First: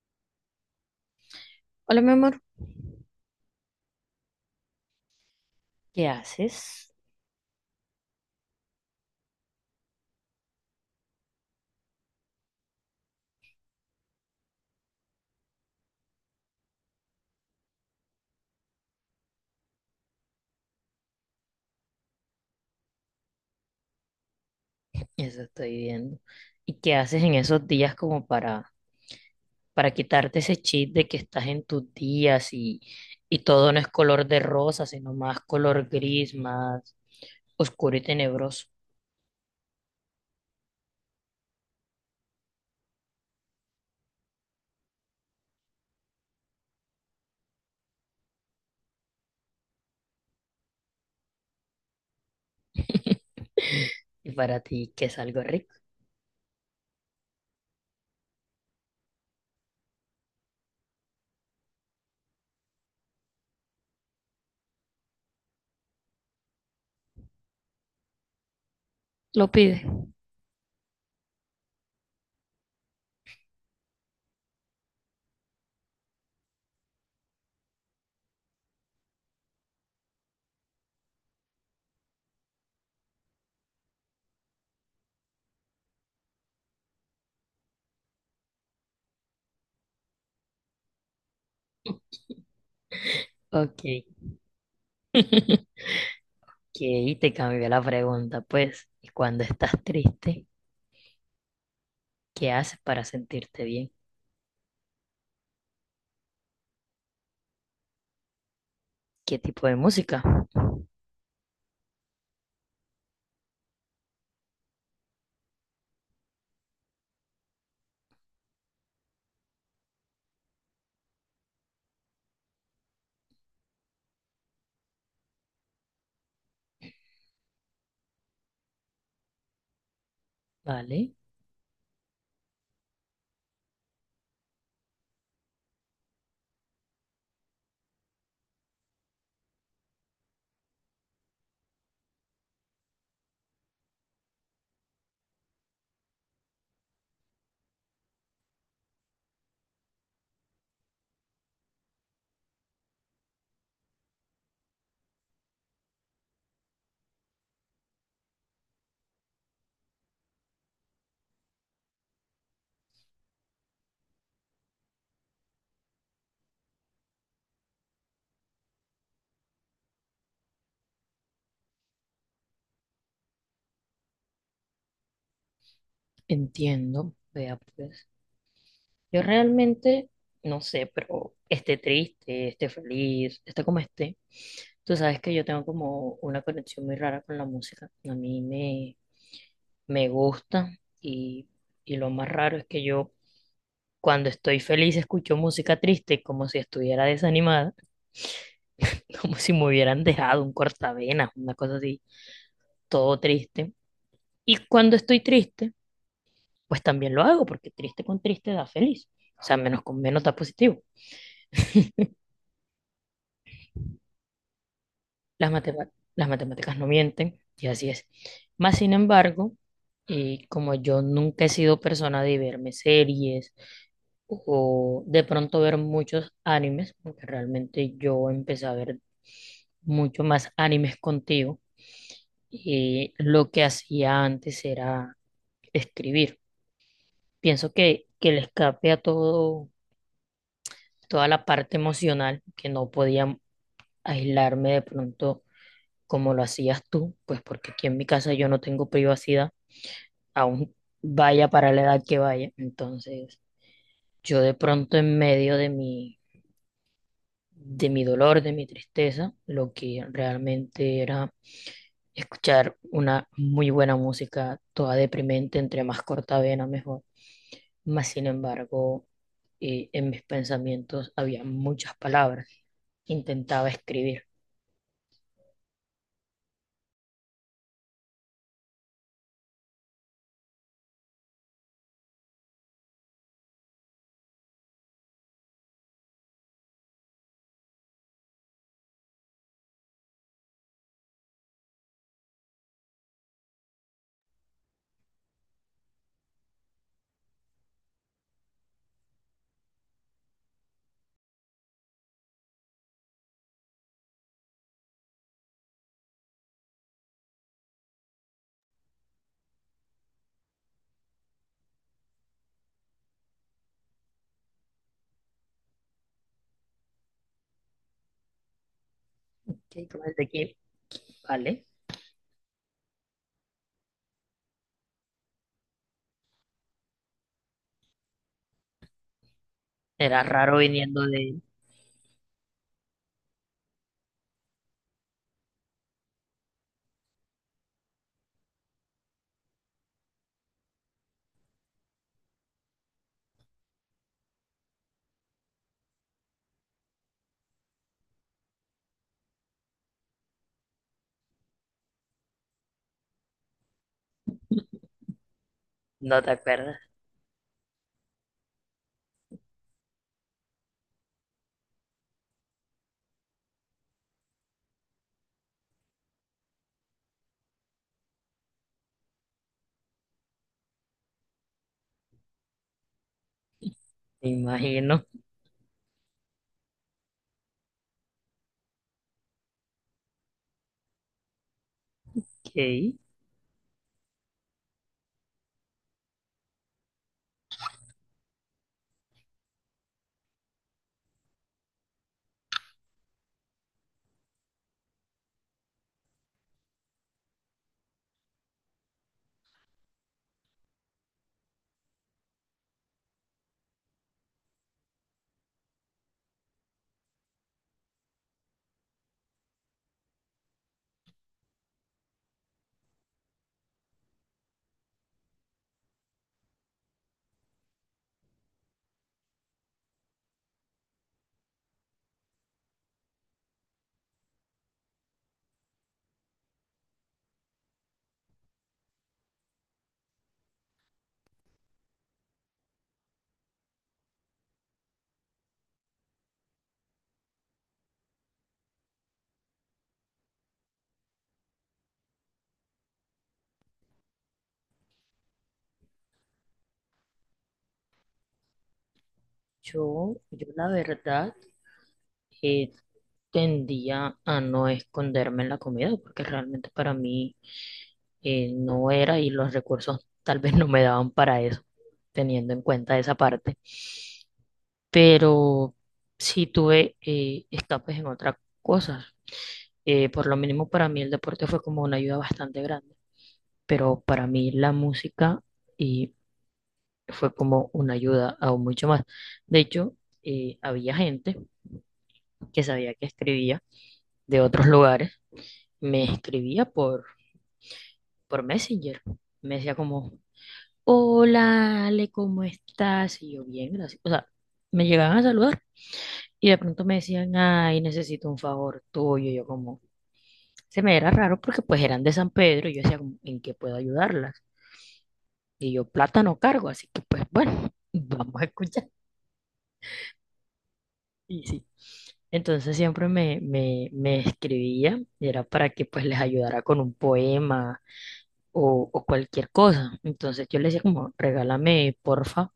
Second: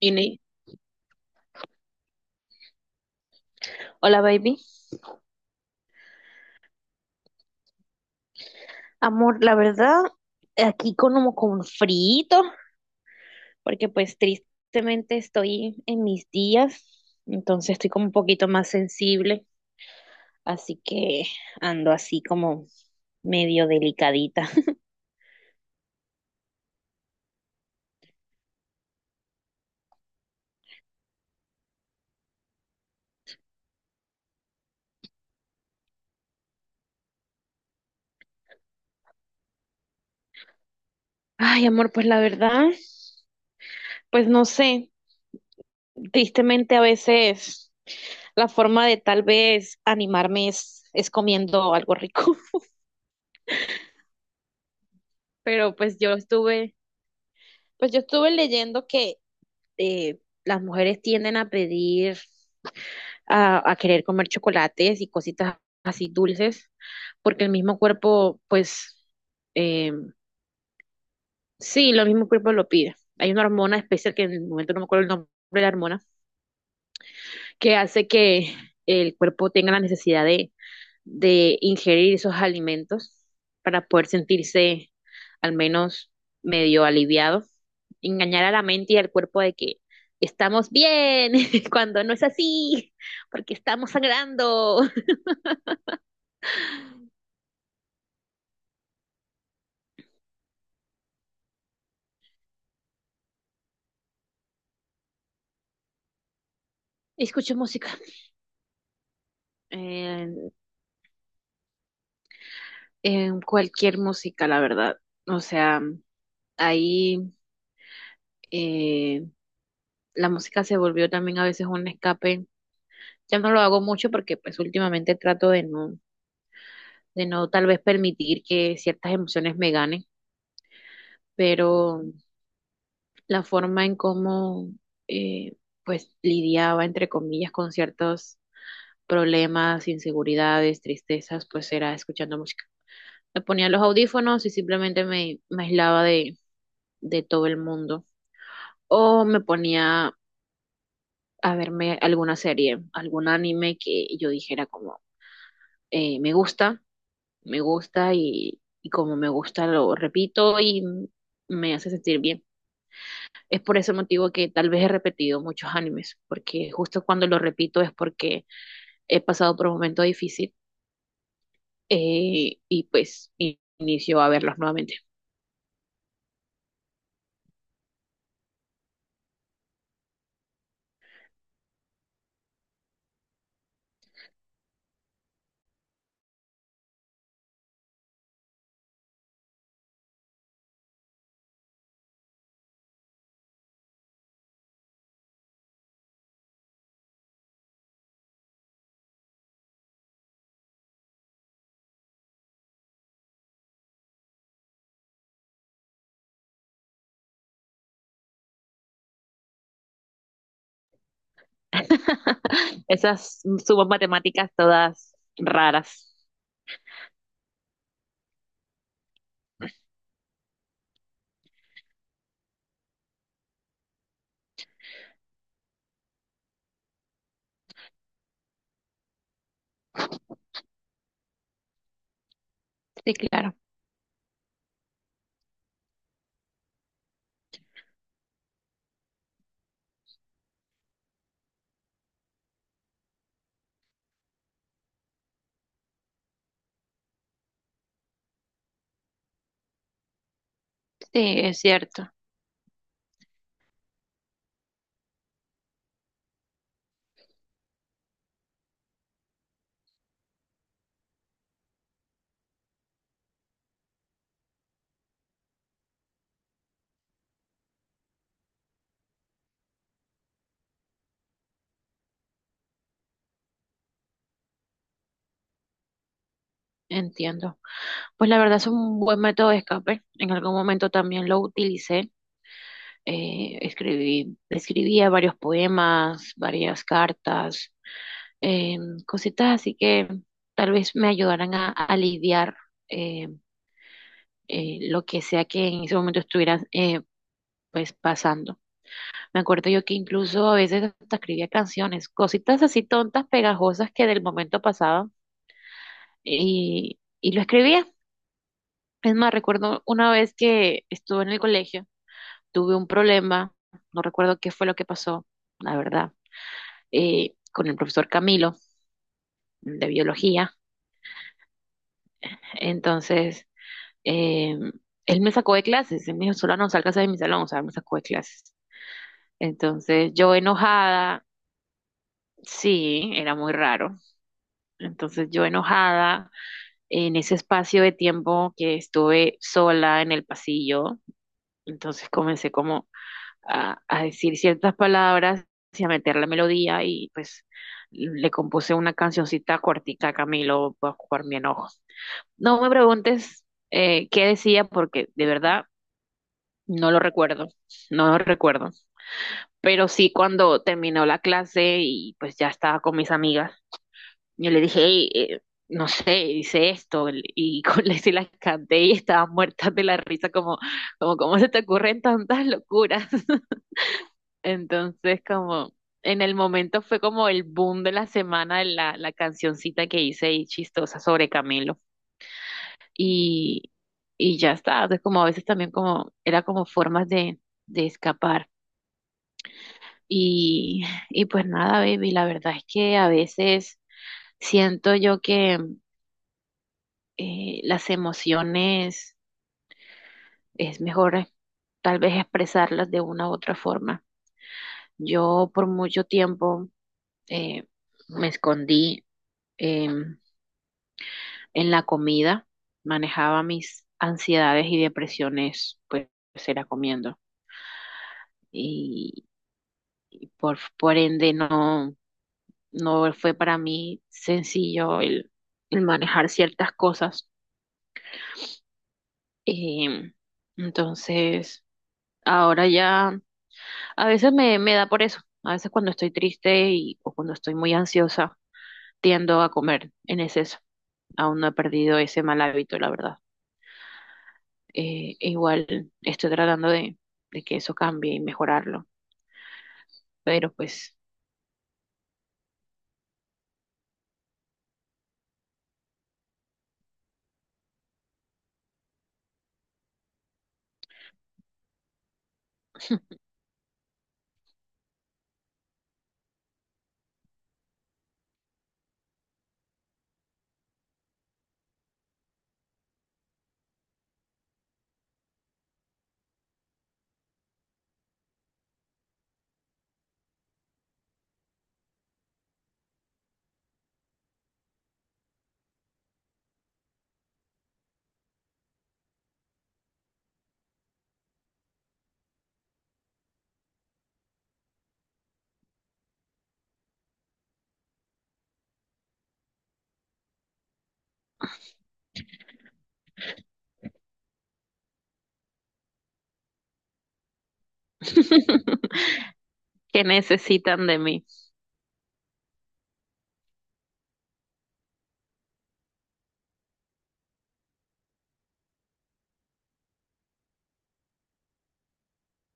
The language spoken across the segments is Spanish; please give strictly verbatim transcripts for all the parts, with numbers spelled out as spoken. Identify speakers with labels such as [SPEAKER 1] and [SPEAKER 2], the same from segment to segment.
[SPEAKER 1] Ini.
[SPEAKER 2] Hola, mi amor.
[SPEAKER 1] Hola, baby.
[SPEAKER 2] ¿Qué haces?
[SPEAKER 1] Amor, la verdad, aquí con- como con frito, porque pues tristemente estoy en mis días, entonces estoy como un poquito más sensible, así que ando así como medio delicadita.
[SPEAKER 2] Eso estoy viendo. ¿Y qué haces en esos días como para, para quitarte ese chip de que estás en tus días y, y todo no es color de rosa, sino más color gris, más oscuro y tenebroso?
[SPEAKER 1] Ay, amor, pues la verdad, pues no sé, tristemente a veces la forma de tal vez animarme es, es comiendo algo rico.
[SPEAKER 2] Y para ti, ¿qué es algo rico?
[SPEAKER 1] pero pues yo estuve, pues yo estuve leyendo que eh, las mujeres tienden a pedir, a, a querer comer chocolates y cositas así dulces, porque el mismo cuerpo, pues,
[SPEAKER 2] Lo pide.
[SPEAKER 1] eh, sí, lo mismo cuerpo lo pide. Hay una hormona especial que en el momento no me acuerdo el nombre de la hormona, que hace que el cuerpo tenga la necesidad de, de ingerir esos alimentos para poder sentirse al menos medio aliviado, engañar a la mente y al cuerpo de que estamos bien cuando no es así, porque
[SPEAKER 2] Ok.
[SPEAKER 1] estamos sangrando.
[SPEAKER 2] Ok, te cambió la pregunta, pues. ¿Y cuando estás triste, qué haces para sentirte bien?
[SPEAKER 1] Escucho música,
[SPEAKER 2] ¿Qué tipo de música?
[SPEAKER 1] eh, eh, cualquier música, la verdad. O sea, ahí eh, la música se volvió también a veces un escape. Ya no lo hago mucho porque pues últimamente trato de no, de no tal vez permitir que ciertas emociones me ganen,
[SPEAKER 2] ¿Vale?
[SPEAKER 1] pero la forma en cómo eh, pues lidiaba, entre comillas, con ciertos problemas, inseguridades, tristezas, pues era escuchando música. Me ponía los audífonos y simplemente me, me aislaba de, de todo el mundo. O me ponía a verme alguna serie, algún anime que yo dijera como, eh, me gusta, me gusta y, y como me gusta lo repito y me hace sentir bien. Es por ese motivo que tal vez he repetido muchos animes, porque justo cuando lo repito es porque he pasado por un momento difícil, eh, y pues in- inicio a verlos nuevamente.
[SPEAKER 2] Entiendo, vea pues. Yo realmente no sé, pero esté triste, esté feliz, esté como esté. Tú sabes que yo tengo como una conexión muy rara con la música. A mí me, me gusta y, y lo más raro es que yo cuando estoy feliz escucho música triste como si estuviera desanimada, como si me hubieran dejado un cortavenas, una cosa así, todo triste. Y cuando estoy triste, pues también lo hago porque triste con triste da feliz. O sea, menos con menos da positivo.
[SPEAKER 1] Esas sumas matemáticas todas
[SPEAKER 2] Las matema-
[SPEAKER 1] raras.
[SPEAKER 2] las matemáticas no mienten, y así es. Más sin embargo, eh, como yo nunca he sido persona de verme series o de pronto ver muchos animes, porque realmente yo empecé a ver mucho más animes contigo, y
[SPEAKER 1] Sí,
[SPEAKER 2] lo
[SPEAKER 1] claro.
[SPEAKER 2] que hacía antes era escribir. Pienso que, que el escape a todo, toda la parte emocional, que no podía aislarme de pronto como lo hacías tú, pues porque aquí en mi casa yo no tengo privacidad, aún
[SPEAKER 1] Sí,
[SPEAKER 2] vaya
[SPEAKER 1] es
[SPEAKER 2] para la edad
[SPEAKER 1] cierto.
[SPEAKER 2] que vaya. Entonces, yo de pronto en medio de mi, de mi dolor, de mi tristeza, lo que realmente era escuchar una muy buena música, toda deprimente, entre más corta vena mejor. Mas sin embargo, eh, en mis pensamientos había muchas palabras. Intentaba escribir.
[SPEAKER 1] Entiendo. Pues la verdad es un buen método de escape. En algún momento también lo utilicé. Eh, escribí, escribía varios poemas, varias cartas, eh, cositas así que tal vez me ayudaran a, a lidiar eh, eh, lo que sea que en ese momento estuviera, eh, pues, pasando. Me acuerdo yo que incluso a veces hasta escribía canciones, cositas así tontas, pegajosas que del momento pasaban, y, y lo escribía. Es más, recuerdo una vez que estuve en el colegio, tuve un problema, no recuerdo qué fue lo que pasó, la verdad, eh, con el profesor Camilo de
[SPEAKER 2] ¿Qué? ¿Cómo es de
[SPEAKER 1] biología.
[SPEAKER 2] aquí? Vale.
[SPEAKER 1] Entonces, eh, él me sacó de clases, él me dijo, "Solano, salgas de mi salón", o sea, me sacó de clases. Entonces,
[SPEAKER 2] Era
[SPEAKER 1] yo
[SPEAKER 2] raro viniendo
[SPEAKER 1] enojada,
[SPEAKER 2] de...
[SPEAKER 1] sí, era muy raro. Entonces, yo enojada, en ese espacio de tiempo que estuve sola en el pasillo, entonces comencé como a, a decir ciertas palabras y a meter la melodía, y pues le compuse una cancioncita cortica a Camilo por, por mi enojo. No me preguntes eh, qué decía porque de verdad
[SPEAKER 2] ¿No te acuerdas?
[SPEAKER 1] no lo recuerdo, no lo recuerdo. Pero sí, cuando terminó la clase y pues ya estaba con mis amigas, yo le dije, "Ey, eh, no sé, hice esto", y con la- se las canté, y estaban muertas de la risa como, como, "¿cómo se te ocurren tantas locuras?".
[SPEAKER 2] Me imagino
[SPEAKER 1] Entonces, como en el momento fue como el boom de la semana la, la cancioncita que hice y chistosa sobre Camilo.
[SPEAKER 2] que
[SPEAKER 1] Y, y ya está. O sea, como a veces también como, era como formas de, de escapar. Y y pues nada, baby, la verdad es que a veces siento yo que, eh, las emociones es mejor, eh, tal vez, expresarlas de una u otra forma. Yo por mucho tiempo, eh, me escondí em, en la comida, manejaba mis ansiedades y depresiones, pues era comiendo. por, por ende no, no fue para mí sencillo el, el manejar ciertas cosas. Em, entonces, ahora ya a veces me, me da por eso. A veces cuando estoy triste y, o cuando estoy muy ansiosa, tiendo a comer en exceso. Aún no he perdido ese mal hábito, la verdad. Eh, e igual estoy tratando de, de que eso cambie y mejorarlo,
[SPEAKER 2] yo, yo
[SPEAKER 1] pero
[SPEAKER 2] la
[SPEAKER 1] pues,
[SPEAKER 2] verdad eh, tendía a no esconderme en la comida porque realmente para mí eh, no era y los recursos tal vez no me daban para eso, teniendo en cuenta esa parte. Pero sí tuve eh, escapes en otras cosas. Eh, por lo mínimo para mí el deporte fue como una ayuda bastante grande, pero para mí la música fue como una ayuda aún mucho más. De hecho, eh, había gente que sabía que escribía de otros lugares, me escribía por, por Messenger. Me decía como, "Hola, Ale, ¿cómo estás?". Y yo, "Bien, gracias". O sea, me llegaban a saludar y de pronto me decían, "Ay, necesito un favor tuyo". Y yo como, se me era raro porque pues eran de San Pedro y yo decía como, "¿En qué puedo ayudarlas?". Y yo, plata no cargo, así que pues bueno, vamos a escuchar.
[SPEAKER 1] ¿que necesitan de mí?
[SPEAKER 2] Y sí. Entonces siempre me, me, me escribía y era para que pues les ayudara con un poema o, o cualquier cosa. Entonces yo les decía como, regálame porfa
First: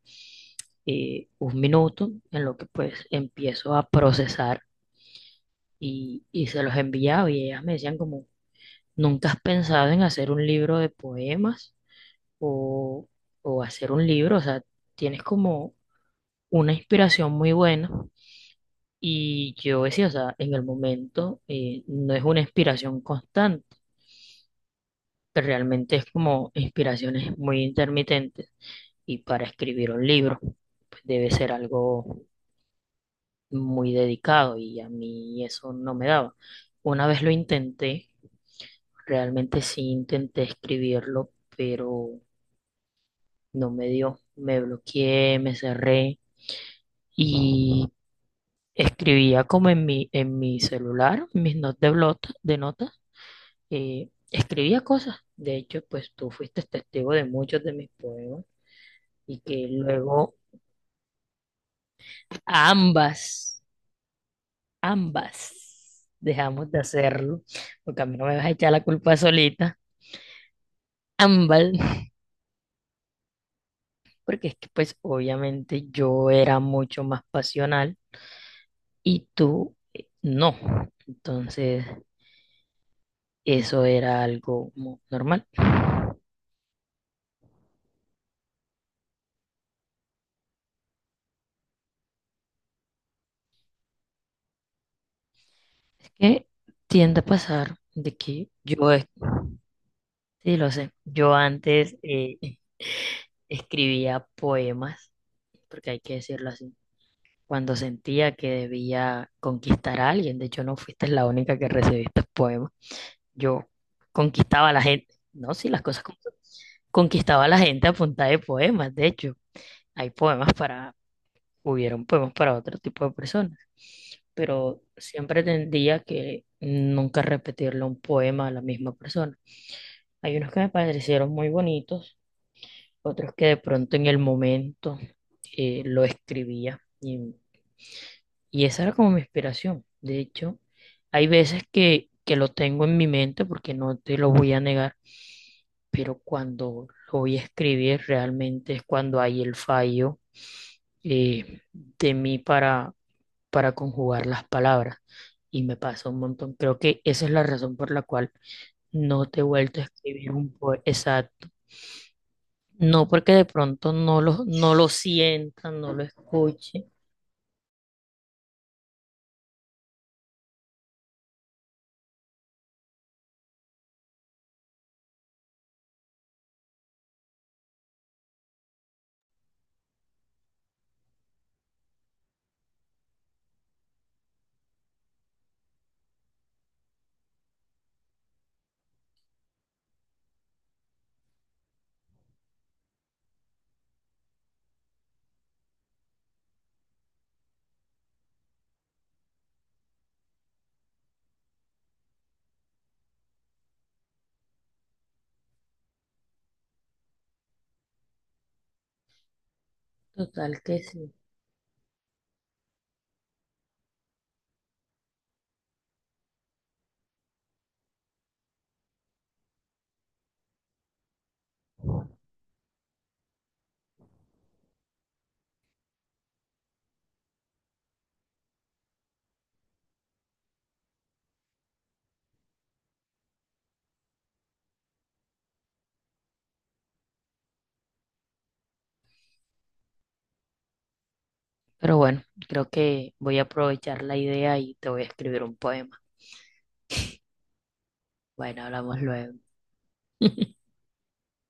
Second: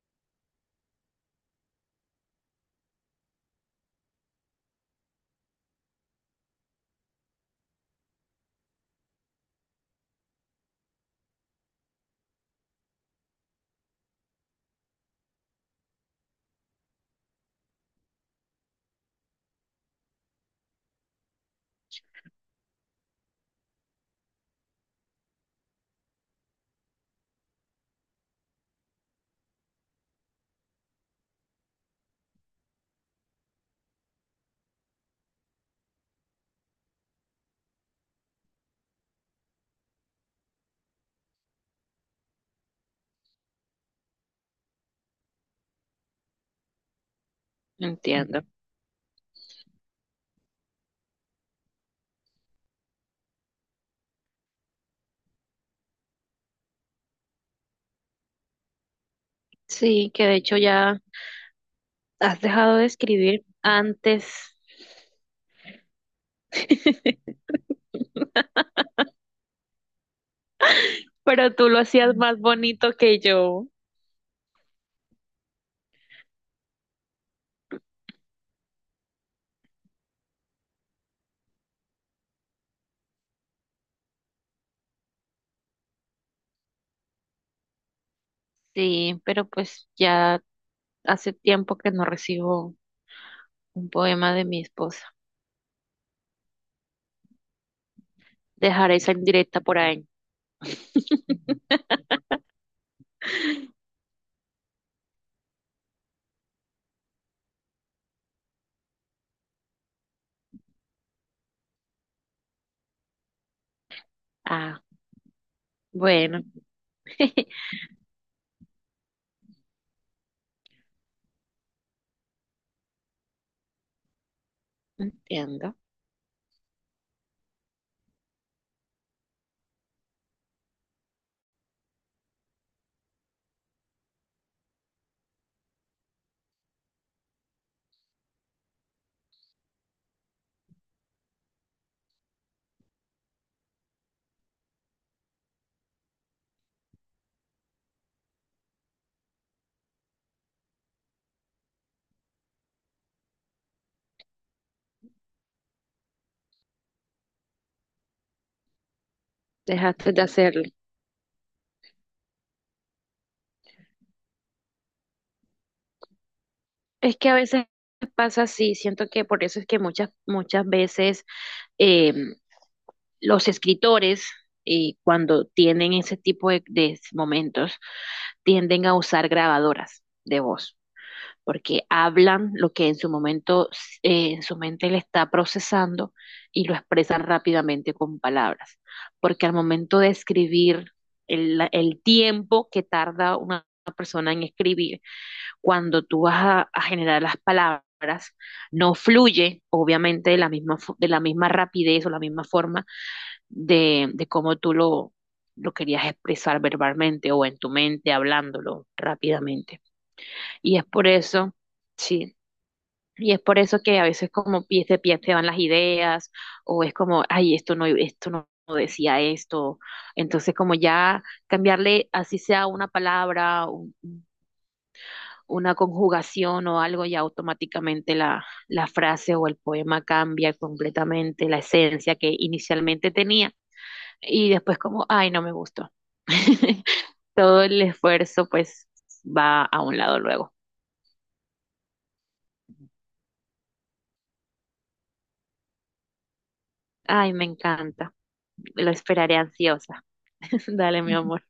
[SPEAKER 2] eh, un minuto en lo que pues empiezo a procesar y, y se los enviaba y ellas me decían como, "¿Nunca has pensado en hacer un libro de poemas o, o hacer un libro? O sea, tienes como una inspiración muy buena". Y yo decía, o sea, en el momento eh, no es una inspiración constante, pero realmente es como inspiraciones muy intermitentes. Y para escribir un libro, pues debe ser algo muy dedicado y a mí eso no me daba. Una vez lo intenté, realmente sí intenté escribirlo, pero no me dio. Me bloqueé, me cerré y
[SPEAKER 1] Entiendo.
[SPEAKER 2] escribía como en mi, en mi celular, mis notas de, blot- de notas eh, escribía cosas. De hecho, pues tú fuiste testigo de muchos de mis poemas y que
[SPEAKER 1] Sí, que
[SPEAKER 2] luego
[SPEAKER 1] de hecho ya has dejado de
[SPEAKER 2] ambas,
[SPEAKER 1] escribir antes.
[SPEAKER 2] ambas dejamos de hacerlo, porque a mí no me vas a echar la culpa solita,
[SPEAKER 1] Pero
[SPEAKER 2] ambas,
[SPEAKER 1] tú lo hacías más bonito que yo.
[SPEAKER 2] porque es que pues obviamente yo era mucho más pasional y tú eh, no. Entonces, eso era algo como normal.
[SPEAKER 1] Sí, pero pues ya hace tiempo que no recibo un poema de mi esposa.
[SPEAKER 2] Es que tiende a pasar de que yo,
[SPEAKER 1] Dejaré
[SPEAKER 2] es-
[SPEAKER 1] esa indirecta por ahí.
[SPEAKER 2] sí, lo sé, yo antes eh, escribía poemas, porque hay que decirlo así, cuando sentía que debía conquistar a alguien. De hecho, no fuiste la única que recibí estos poemas. Yo conquistaba a
[SPEAKER 1] Ah,
[SPEAKER 2] la gente. No, sí, las cosas como son.
[SPEAKER 1] bueno.
[SPEAKER 2] Conquistaba a la gente a punta de poemas. De hecho, hay poemas para, hubieron poemas para otro tipo de personas. Pero siempre
[SPEAKER 1] Entiendo.
[SPEAKER 2] tendía que nunca repetirle un poema a la misma persona. Hay unos que me parecieron muy bonitos, otros que de pronto en el momento eh, lo escribía. Y, y esa era como mi inspiración. De hecho, hay veces que, que lo tengo en mi mente porque no te lo voy a negar, pero cuando lo voy a escribir realmente es cuando hay el fallo eh, de mí para, para conjugar las palabras. Y me pasa un montón. Creo que esa es la razón por la cual no te he vuelto a
[SPEAKER 1] Dejaste de
[SPEAKER 2] escribir un
[SPEAKER 1] hacerlo.
[SPEAKER 2] poema. Exacto. No porque de pronto no lo, no lo sienta, no lo escuche.
[SPEAKER 1] Es que a veces pasa así, siento que por eso es que muchas, muchas veces em, los escritores, eh, cuando tienen ese tipo de, de momentos, tienden a usar grabadoras de voz, porque hablan lo que en su momento, eh, en su mente le está procesando, y lo expresan rápidamente con palabras, porque al momento de escribir el, el tiempo que tarda una persona en escribir, cuando tú vas a, a generar las palabras, no fluye, obviamente, de la misma, de la misma rapidez o la misma forma de, de cómo tú lo, lo querías expresar verbalmente o en tu mente, hablándolo rápidamente.
[SPEAKER 2] Total
[SPEAKER 1] Y
[SPEAKER 2] que
[SPEAKER 1] es por
[SPEAKER 2] sí.
[SPEAKER 1] eso, sí, y es por eso que a veces como pies de pies te van las ideas, o es como, ay, esto no, esto no. No decía esto, entonces como ya cambiarle así sea una palabra, un- una conjugación o algo, ya automáticamente la, la frase o el poema cambia completamente la esencia que inicialmente tenía, y después como, ay, no me gustó. Todo el esfuerzo pues va a un lado luego.
[SPEAKER 2] Pero bueno, creo que voy a aprovechar la idea y te voy a escribir un poema.
[SPEAKER 1] Ay, me encanta.
[SPEAKER 2] Bueno,
[SPEAKER 1] Lo
[SPEAKER 2] hablamos luego.
[SPEAKER 1] esperaré ansiosa. Dale, mi amor.